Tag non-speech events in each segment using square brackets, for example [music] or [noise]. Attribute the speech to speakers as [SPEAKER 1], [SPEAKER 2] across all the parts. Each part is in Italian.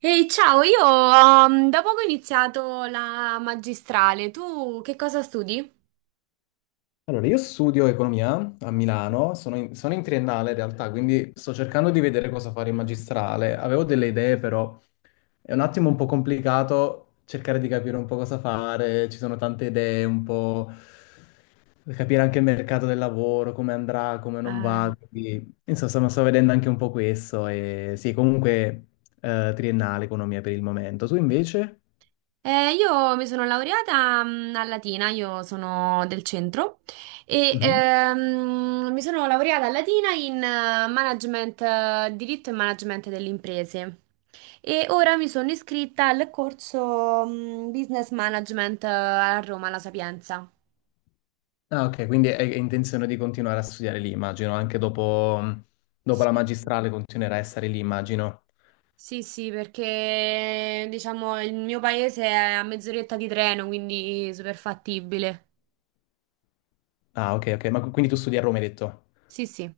[SPEAKER 1] Ehi, ciao, io da poco ho iniziato la magistrale. Tu che cosa studi?
[SPEAKER 2] Allora, io studio economia a Milano, sono in triennale in realtà, quindi sto cercando di vedere cosa fare in magistrale. Avevo delle idee, però è un attimo un po' complicato cercare di capire un po' cosa fare, ci sono tante idee, un po' capire anche il mercato del lavoro, come andrà, come non
[SPEAKER 1] Eh,
[SPEAKER 2] va. Quindi, insomma, sto vedendo anche un po' questo e sì, comunque triennale economia per il momento. Tu invece?
[SPEAKER 1] Io mi sono laureata a Latina, io sono del centro e mi sono laureata a Latina in management, diritto e management delle imprese. E ora mi sono iscritta al corso Business Management a Roma, alla Sapienza.
[SPEAKER 2] Ah, ok, quindi hai intenzione di continuare a studiare lì, immagino, anche dopo, dopo la
[SPEAKER 1] Sì.
[SPEAKER 2] magistrale continuerai a stare lì, immagino.
[SPEAKER 1] Sì, sì, perché diciamo il mio paese è a mezz'oretta di treno, quindi super fattibile.
[SPEAKER 2] Ah, ok, ok, ma quindi tu studi a Roma, hai detto?
[SPEAKER 1] Sì, sì.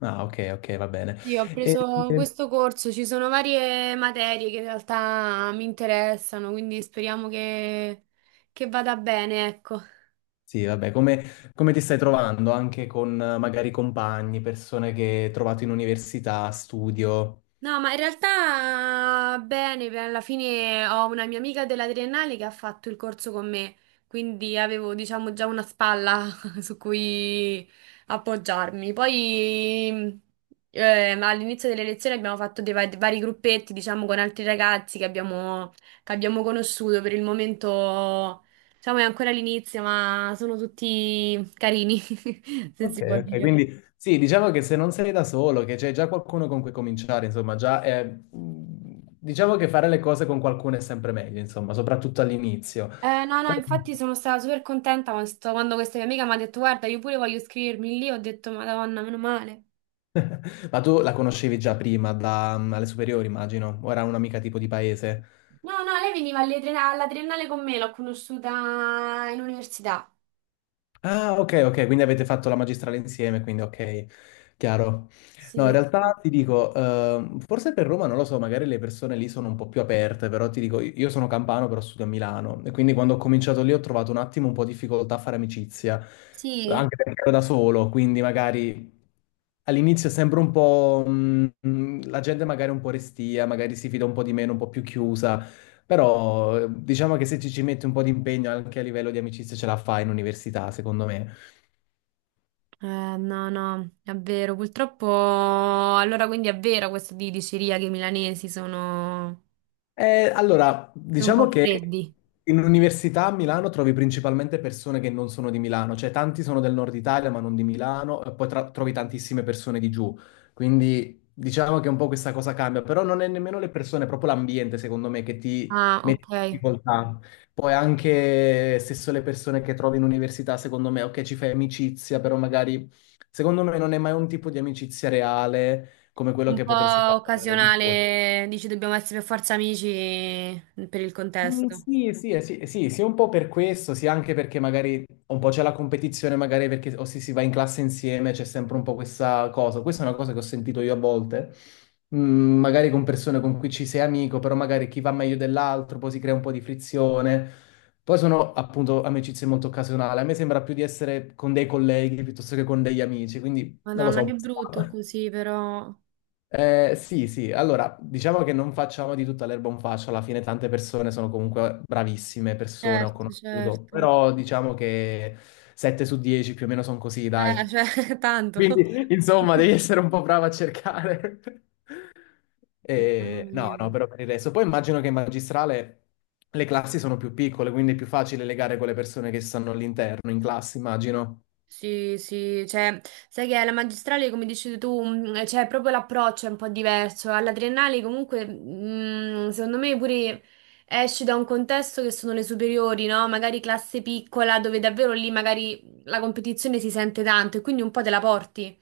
[SPEAKER 2] Ah, ok, ok, va bene.
[SPEAKER 1] Io ho
[SPEAKER 2] E,
[SPEAKER 1] preso
[SPEAKER 2] e-
[SPEAKER 1] questo corso, ci sono varie materie che in realtà mi interessano, quindi speriamo che vada bene, ecco.
[SPEAKER 2] sì, vabbè, come ti stai trovando anche con magari compagni, persone che hai trovato in università, studio?
[SPEAKER 1] No, ma in realtà bene, alla fine ho una mia amica della triennale che ha fatto il corso con me, quindi avevo, diciamo, già una spalla [laughs] su cui appoggiarmi. Poi eh, all'inizio delle lezioni abbiamo fatto dei vari gruppetti, diciamo, con altri ragazzi che abbiamo conosciuto. Per il momento, diciamo, è ancora l'inizio, ma sono tutti carini, [laughs] se
[SPEAKER 2] Ok,
[SPEAKER 1] si può
[SPEAKER 2] ok,
[SPEAKER 1] dire.
[SPEAKER 2] quindi sì, diciamo che se non sei da solo, che c'è già qualcuno con cui cominciare, insomma, diciamo che fare le cose con qualcuno è sempre meglio, insomma, soprattutto all'inizio.
[SPEAKER 1] No, no, infatti sono stata super contenta quando, quando questa mia amica mi ha detto, guarda, io pure voglio iscrivermi lì, ho detto, Madonna, meno male.
[SPEAKER 2] Ma tu la conoscevi già prima, da, alle superiori, immagino, o era un'amica tipo di paese?
[SPEAKER 1] No, no, lei veniva alle alla triennale con me, l'ho conosciuta in università.
[SPEAKER 2] Ah, ok, ok, quindi avete fatto la magistrale insieme, quindi ok, chiaro. No, in
[SPEAKER 1] Sì,
[SPEAKER 2] realtà
[SPEAKER 1] sì.
[SPEAKER 2] ti dico, forse per Roma, non lo so, magari le persone lì sono un po' più aperte, però ti dico, io sono campano, però studio a Milano, e quindi quando ho cominciato lì ho trovato un attimo un po' di difficoltà a fare amicizia,
[SPEAKER 1] Sì.
[SPEAKER 2] anche perché ero da solo, quindi magari... All'inizio sembra un po', la gente magari è un po' restia, magari si fida un po' di meno, un po' più chiusa, però diciamo che se ci metti un po' di impegno anche a livello di amicizia ce la fai in università, secondo me.
[SPEAKER 1] Eh, no, no, è vero. Purtroppo, allora quindi è vero questo di diceria che i milanesi sono,
[SPEAKER 2] Allora,
[SPEAKER 1] sono un po'
[SPEAKER 2] diciamo che
[SPEAKER 1] freddi.
[SPEAKER 2] in università a Milano trovi principalmente persone che non sono di Milano, cioè tanti sono del nord Italia ma non di Milano, e poi trovi tantissime persone di giù, quindi diciamo che un po' questa cosa cambia, però non è nemmeno le persone, è proprio l'ambiente secondo me che ti
[SPEAKER 1] Ah,
[SPEAKER 2] mette in
[SPEAKER 1] ok.
[SPEAKER 2] difficoltà. Poi anche stesso le persone che trovi in università, secondo me, ok, ci fai amicizia, però magari secondo me non è mai un tipo di amicizia reale come quello
[SPEAKER 1] Un
[SPEAKER 2] che potresti
[SPEAKER 1] po'
[SPEAKER 2] fare di fuori.
[SPEAKER 1] occasionale, dici dobbiamo essere per forza amici per il contesto.
[SPEAKER 2] Sì, sì, sì, sì, sia un po' per questo, sia anche perché magari un po' c'è la competizione, magari perché o si va in classe insieme, c'è sempre un po' questa cosa. Questa è una cosa che ho sentito io a volte, magari con persone con cui ci sei amico, però magari chi va meglio dell'altro, poi si crea un po' di frizione. Poi sono appunto amicizie molto occasionali. A me sembra più di essere con dei colleghi piuttosto che con degli amici, quindi non lo
[SPEAKER 1] Madonna, che
[SPEAKER 2] so.
[SPEAKER 1] brutto così, però.
[SPEAKER 2] Sì, sì, allora diciamo che non facciamo di tutta l'erba un fascio, alla fine tante persone sono comunque bravissime persone, ho
[SPEAKER 1] Certo,
[SPEAKER 2] conosciuto,
[SPEAKER 1] certo.
[SPEAKER 2] però diciamo che 7 su 10 più o meno sono così, dai.
[SPEAKER 1] Cioè, [laughs] tanto.
[SPEAKER 2] Quindi insomma devi essere un po' bravo a cercare. [laughs]
[SPEAKER 1] Mamma
[SPEAKER 2] E, no,
[SPEAKER 1] mia.
[SPEAKER 2] no, però per il resto. Poi immagino che in magistrale le classi sono più piccole, quindi è più facile legare con le persone che stanno all'interno, in classe, immagino.
[SPEAKER 1] Sì, sì, cioè, sai che alla magistrale, come dici tu, cioè, proprio l'approccio è un po' diverso. Alla triennale, comunque, secondo me pure esci da un contesto che sono le superiori, no? Magari classe piccola, dove davvero lì magari la competizione si sente tanto e quindi un po' te la porti.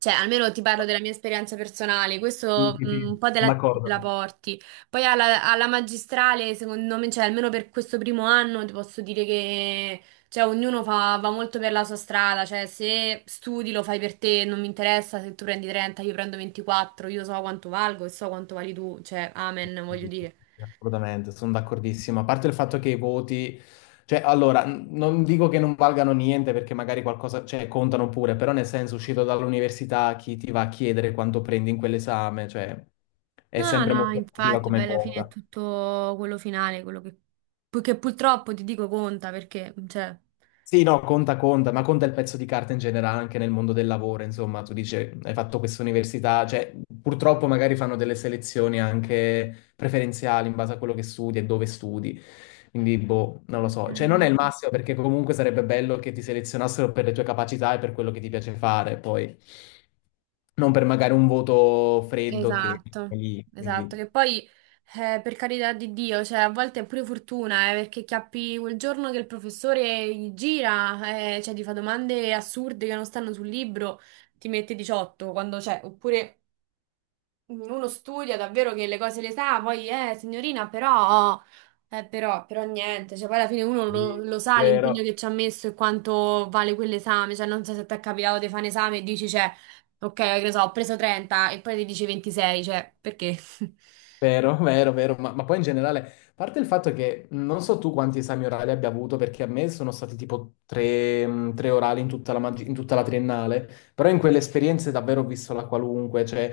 [SPEAKER 1] Cioè, almeno ti parlo della mia esperienza personale,
[SPEAKER 2] Sì,
[SPEAKER 1] questo
[SPEAKER 2] sì, sì,
[SPEAKER 1] un po'
[SPEAKER 2] sono
[SPEAKER 1] te
[SPEAKER 2] d'accordo.
[SPEAKER 1] la porti. Poi alla magistrale, secondo me, cioè, almeno per questo primo anno, ti posso dire che cioè, ognuno va molto per la sua strada. Cioè, se studi lo fai per te, non mi interessa se tu prendi 30, io prendo 24, io so quanto valgo e so quanto vali tu. Cioè, amen, voglio dire.
[SPEAKER 2] Assolutamente, sono d'accordissimo. A parte il fatto che i voti, cioè, allora, non dico che non valgano niente perché magari qualcosa, cioè, contano pure, però nel senso, uscito dall'università, chi ti va a chiedere quanto prendi in quell'esame, cioè, è
[SPEAKER 1] No,
[SPEAKER 2] sempre
[SPEAKER 1] no,
[SPEAKER 2] molto relativa
[SPEAKER 1] infatti, poi
[SPEAKER 2] come
[SPEAKER 1] alla fine è
[SPEAKER 2] cosa.
[SPEAKER 1] tutto quello finale, quello che purtroppo ti dico conta, perché, cioè...
[SPEAKER 2] Sì, no, conta, conta, ma conta il pezzo di carta in generale anche nel mondo del lavoro, insomma, tu dici, hai fatto questa università, cioè, purtroppo magari fanno delle selezioni anche preferenziali in base a quello che studi e dove studi, quindi, boh, non lo so, cioè, non è il massimo perché comunque sarebbe bello che ti selezionassero per le tue capacità e per quello che ti piace fare, poi, non per magari un voto freddo che è
[SPEAKER 1] Esatto,
[SPEAKER 2] lì,
[SPEAKER 1] esatto, che
[SPEAKER 2] quindi...
[SPEAKER 1] poi per carità di Dio, cioè a volte è pure fortuna, perché chiappi quel giorno che il professore gli gira, cioè ti fa domande assurde che non stanno sul libro, ti mette 18 quando c'è, oppure uno studia davvero che le cose le sa, poi signorina, però, però niente, cioè poi alla fine uno lo sa l'impegno
[SPEAKER 2] Vero.
[SPEAKER 1] che ci ha messo e quanto vale quell'esame, cioè non so se ti è capitato di fare un esame e dici, cioè, ok, che ne so, ho preso 30 e poi ti dici 26, cioè, perché? [laughs]
[SPEAKER 2] Vero, [laughs] vero, vero, ma poi in generale, a parte il fatto che non so tu quanti esami orali abbia avuto, perché a me sono stati tipo tre, tre orali in tutta la, in tutta la triennale, però in quelle esperienze davvero ho visto la qualunque, cioè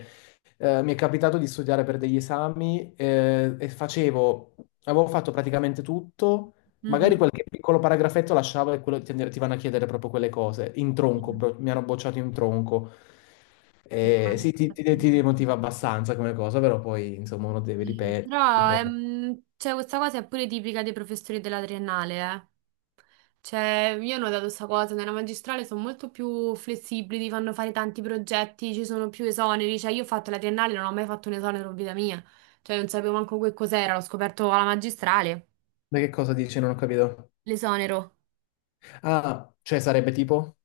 [SPEAKER 2] mi è capitato di studiare per degli esami avevo fatto praticamente tutto, magari
[SPEAKER 1] Mhm.
[SPEAKER 2] qualche piccolo paragrafetto lasciavo e quello, ti vanno a chiedere proprio quelle cose, in tronco, mi hanno bocciato in tronco.
[SPEAKER 1] No,
[SPEAKER 2] Sì,
[SPEAKER 1] infatti.
[SPEAKER 2] ti demotiva abbastanza come cosa, però poi insomma uno deve
[SPEAKER 1] Sì,
[SPEAKER 2] ripetere,
[SPEAKER 1] però
[SPEAKER 2] riprova.
[SPEAKER 1] cioè, questa cosa è pure tipica dei professori della triennale, eh. Cioè, io ho notato questa cosa, nella magistrale sono molto più flessibili, ti fanno fare tanti progetti, ci sono più esoneri, cioè io ho fatto la triennale, non ho mai fatto un esonero in vita mia, cioè non sapevo manco che cos'era, l'ho scoperto alla magistrale,
[SPEAKER 2] Ma che cosa dici? Non ho capito.
[SPEAKER 1] l'esonero.
[SPEAKER 2] Ah, cioè sarebbe tipo?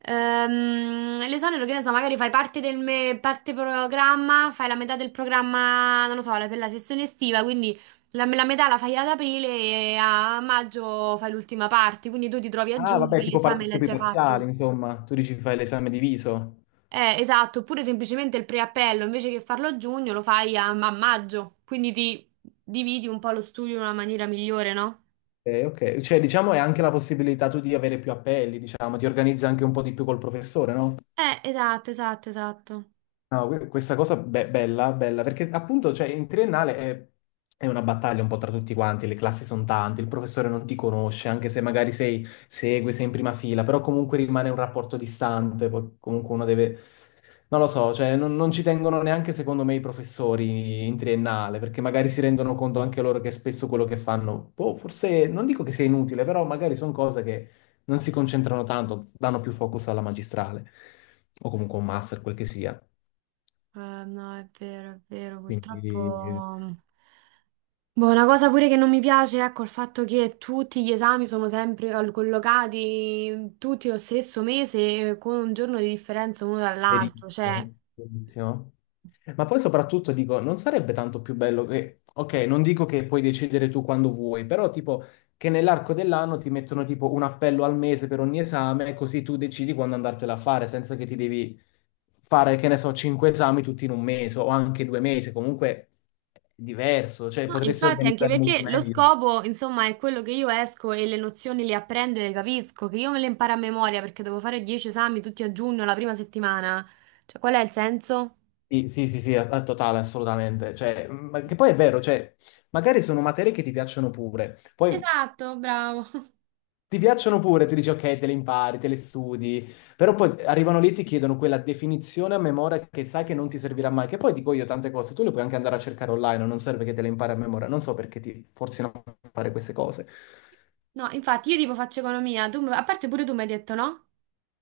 [SPEAKER 1] L'esonero, che ne so, magari fai parte del parte programma, fai la metà del programma, non lo so, per la sessione estiva, quindi la metà la fai ad aprile e a maggio fai l'ultima parte, quindi tu ti trovi a
[SPEAKER 2] Ah,
[SPEAKER 1] giugno
[SPEAKER 2] vabbè,
[SPEAKER 1] che l'esame l'hai
[SPEAKER 2] tipo i
[SPEAKER 1] già
[SPEAKER 2] parziali,
[SPEAKER 1] fatto.
[SPEAKER 2] insomma. Tu dici fai l'esame diviso.
[SPEAKER 1] Esatto, oppure semplicemente il preappello, invece che farlo a giugno, lo fai a maggio, quindi ti dividi un po' lo studio in una maniera migliore, no?
[SPEAKER 2] Ok, ok. Cioè, diciamo, è anche la possibilità tu di avere più appelli, diciamo, ti organizzi anche un po' di più col professore, no?
[SPEAKER 1] Esatto, esatto, esatto.
[SPEAKER 2] No, questa cosa bella, bella, perché appunto, cioè, in triennale è una battaglia un po' tra tutti quanti, le classi sono tante, il professore non ti conosce, anche se magari sei, segui, sei in prima fila, però comunque rimane un rapporto distante, poi comunque uno deve, non lo so, cioè non ci tengono neanche secondo me i professori in triennale, perché magari si rendono conto anche loro che spesso quello che fanno, boh, forse non dico che sia inutile, però magari sono cose che non si concentrano tanto, danno più focus alla magistrale, o comunque a un master, quel che sia.
[SPEAKER 1] Eh, no, è vero,
[SPEAKER 2] Quindi
[SPEAKER 1] purtroppo. Boh, una cosa pure che non mi piace, ecco, il fatto che tutti gli esami sono sempre collocati tutti lo stesso mese con un giorno di differenza uno dall'altro, cioè...
[SPEAKER 2] verissimo, verissimo. Ma poi soprattutto dico, non sarebbe tanto più bello che, ok, non dico che puoi decidere tu quando vuoi, però tipo che nell'arco dell'anno ti mettono tipo un appello al mese per ogni esame, così tu decidi quando andartela a fare, senza che ti devi fare, che ne so, cinque esami tutti in un mese o anche due mesi, comunque è diverso, cioè
[SPEAKER 1] No,
[SPEAKER 2] potresti
[SPEAKER 1] infatti, anche
[SPEAKER 2] organizzare molto
[SPEAKER 1] perché lo
[SPEAKER 2] meglio.
[SPEAKER 1] scopo, insomma, è quello che io esco e le nozioni le apprendo e le capisco, che io me le imparo a memoria perché devo fare 10 esami tutti a giugno, la prima settimana. Cioè, qual è il senso?
[SPEAKER 2] Sì, sì, sì, sì, a totale, assolutamente. Cioè, ma che poi è vero, cioè, magari sono materie che ti piacciono pure. Poi
[SPEAKER 1] Esatto, bravo. [laughs]
[SPEAKER 2] ti piacciono pure, ti dici ok, te le impari, te le studi, però poi arrivano lì e ti chiedono quella definizione a memoria che sai che non ti servirà mai, che poi dico io tante cose, tu le puoi anche andare a cercare online, non serve che te le impari a memoria, non so perché ti forzino a fare queste cose.
[SPEAKER 1] No, infatti, io tipo faccio economia, tu, a parte pure tu mi hai detto, no?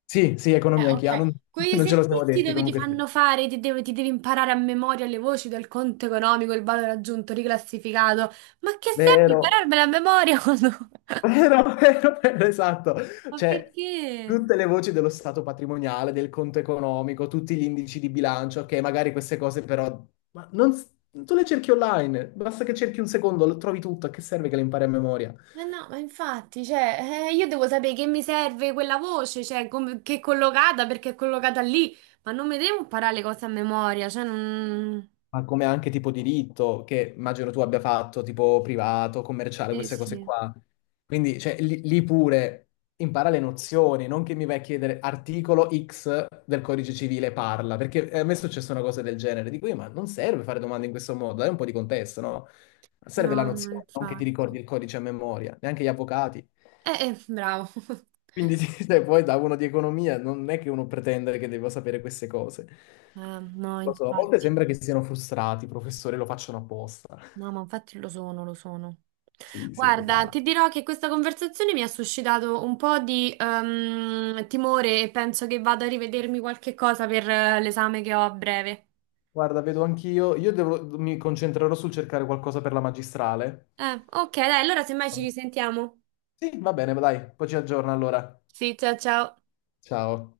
[SPEAKER 2] Sì, sì, economia anch'io, ah,
[SPEAKER 1] Ok,
[SPEAKER 2] non, [laughs]
[SPEAKER 1] quegli
[SPEAKER 2] non ce lo siamo
[SPEAKER 1] esercizi
[SPEAKER 2] detti
[SPEAKER 1] dove ti
[SPEAKER 2] comunque. Sì.
[SPEAKER 1] fanno fare, ti, ti devi imparare a memoria le voci del conto economico, il valore aggiunto, riclassificato. Ma che serve
[SPEAKER 2] Vero.
[SPEAKER 1] impararmela a memoria quando-
[SPEAKER 2] [laughs]
[SPEAKER 1] [laughs]
[SPEAKER 2] Vero, vero, vero, esatto.
[SPEAKER 1] Ma
[SPEAKER 2] Cioè,
[SPEAKER 1] perché?
[SPEAKER 2] tutte le voci dello stato patrimoniale, del conto economico, tutti gli indici di bilancio, che magari queste cose però... Ma non... Tu le cerchi online, basta che cerchi un secondo, lo trovi tutto, a che serve che le impari a memoria?
[SPEAKER 1] Eh no, ma infatti, cioè, io devo sapere che mi serve quella voce, cioè, che è collocata, perché è collocata lì, ma non mi devo imparare le cose a memoria, cioè, non...
[SPEAKER 2] Ma come anche tipo diritto, che immagino tu abbia fatto, tipo privato, commerciale,
[SPEAKER 1] Sì,
[SPEAKER 2] queste cose
[SPEAKER 1] sì,
[SPEAKER 2] qua. Quindi, cioè, lì pure impara le nozioni, non che mi vai a chiedere articolo X del codice civile parla, perché a me è successa una cosa del genere. Dico io, ma non serve fare domande in questo modo, dai un po' di contesto, no?
[SPEAKER 1] no,
[SPEAKER 2] Serve la
[SPEAKER 1] no,
[SPEAKER 2] nozione, non che ti
[SPEAKER 1] infatti.
[SPEAKER 2] ricordi il codice a memoria, neanche gli avvocati.
[SPEAKER 1] Bravo. [laughs]
[SPEAKER 2] Quindi, [laughs] sì, cioè, poi da uno di economia non è che uno pretende che debba sapere queste cose.
[SPEAKER 1] No,
[SPEAKER 2] Lo so, a volte
[SPEAKER 1] infatti.
[SPEAKER 2] sembra che siano frustrati, professore, lo facciano apposta.
[SPEAKER 1] No, ma infatti lo sono, lo sono.
[SPEAKER 2] Sì, sì,
[SPEAKER 1] Guarda,
[SPEAKER 2] totale.
[SPEAKER 1] ti dirò che questa conversazione mi ha suscitato un po' di timore e penso che vado a rivedermi qualche cosa per l'esame che ho a breve.
[SPEAKER 2] Guarda, vedo anch'io, io mi concentrerò sul cercare qualcosa per la magistrale.
[SPEAKER 1] Ok, dai, allora semmai ci risentiamo.
[SPEAKER 2] Sì, va bene, dai, poi ci aggiorno allora.
[SPEAKER 1] Sì, ciao ciao.
[SPEAKER 2] Ciao.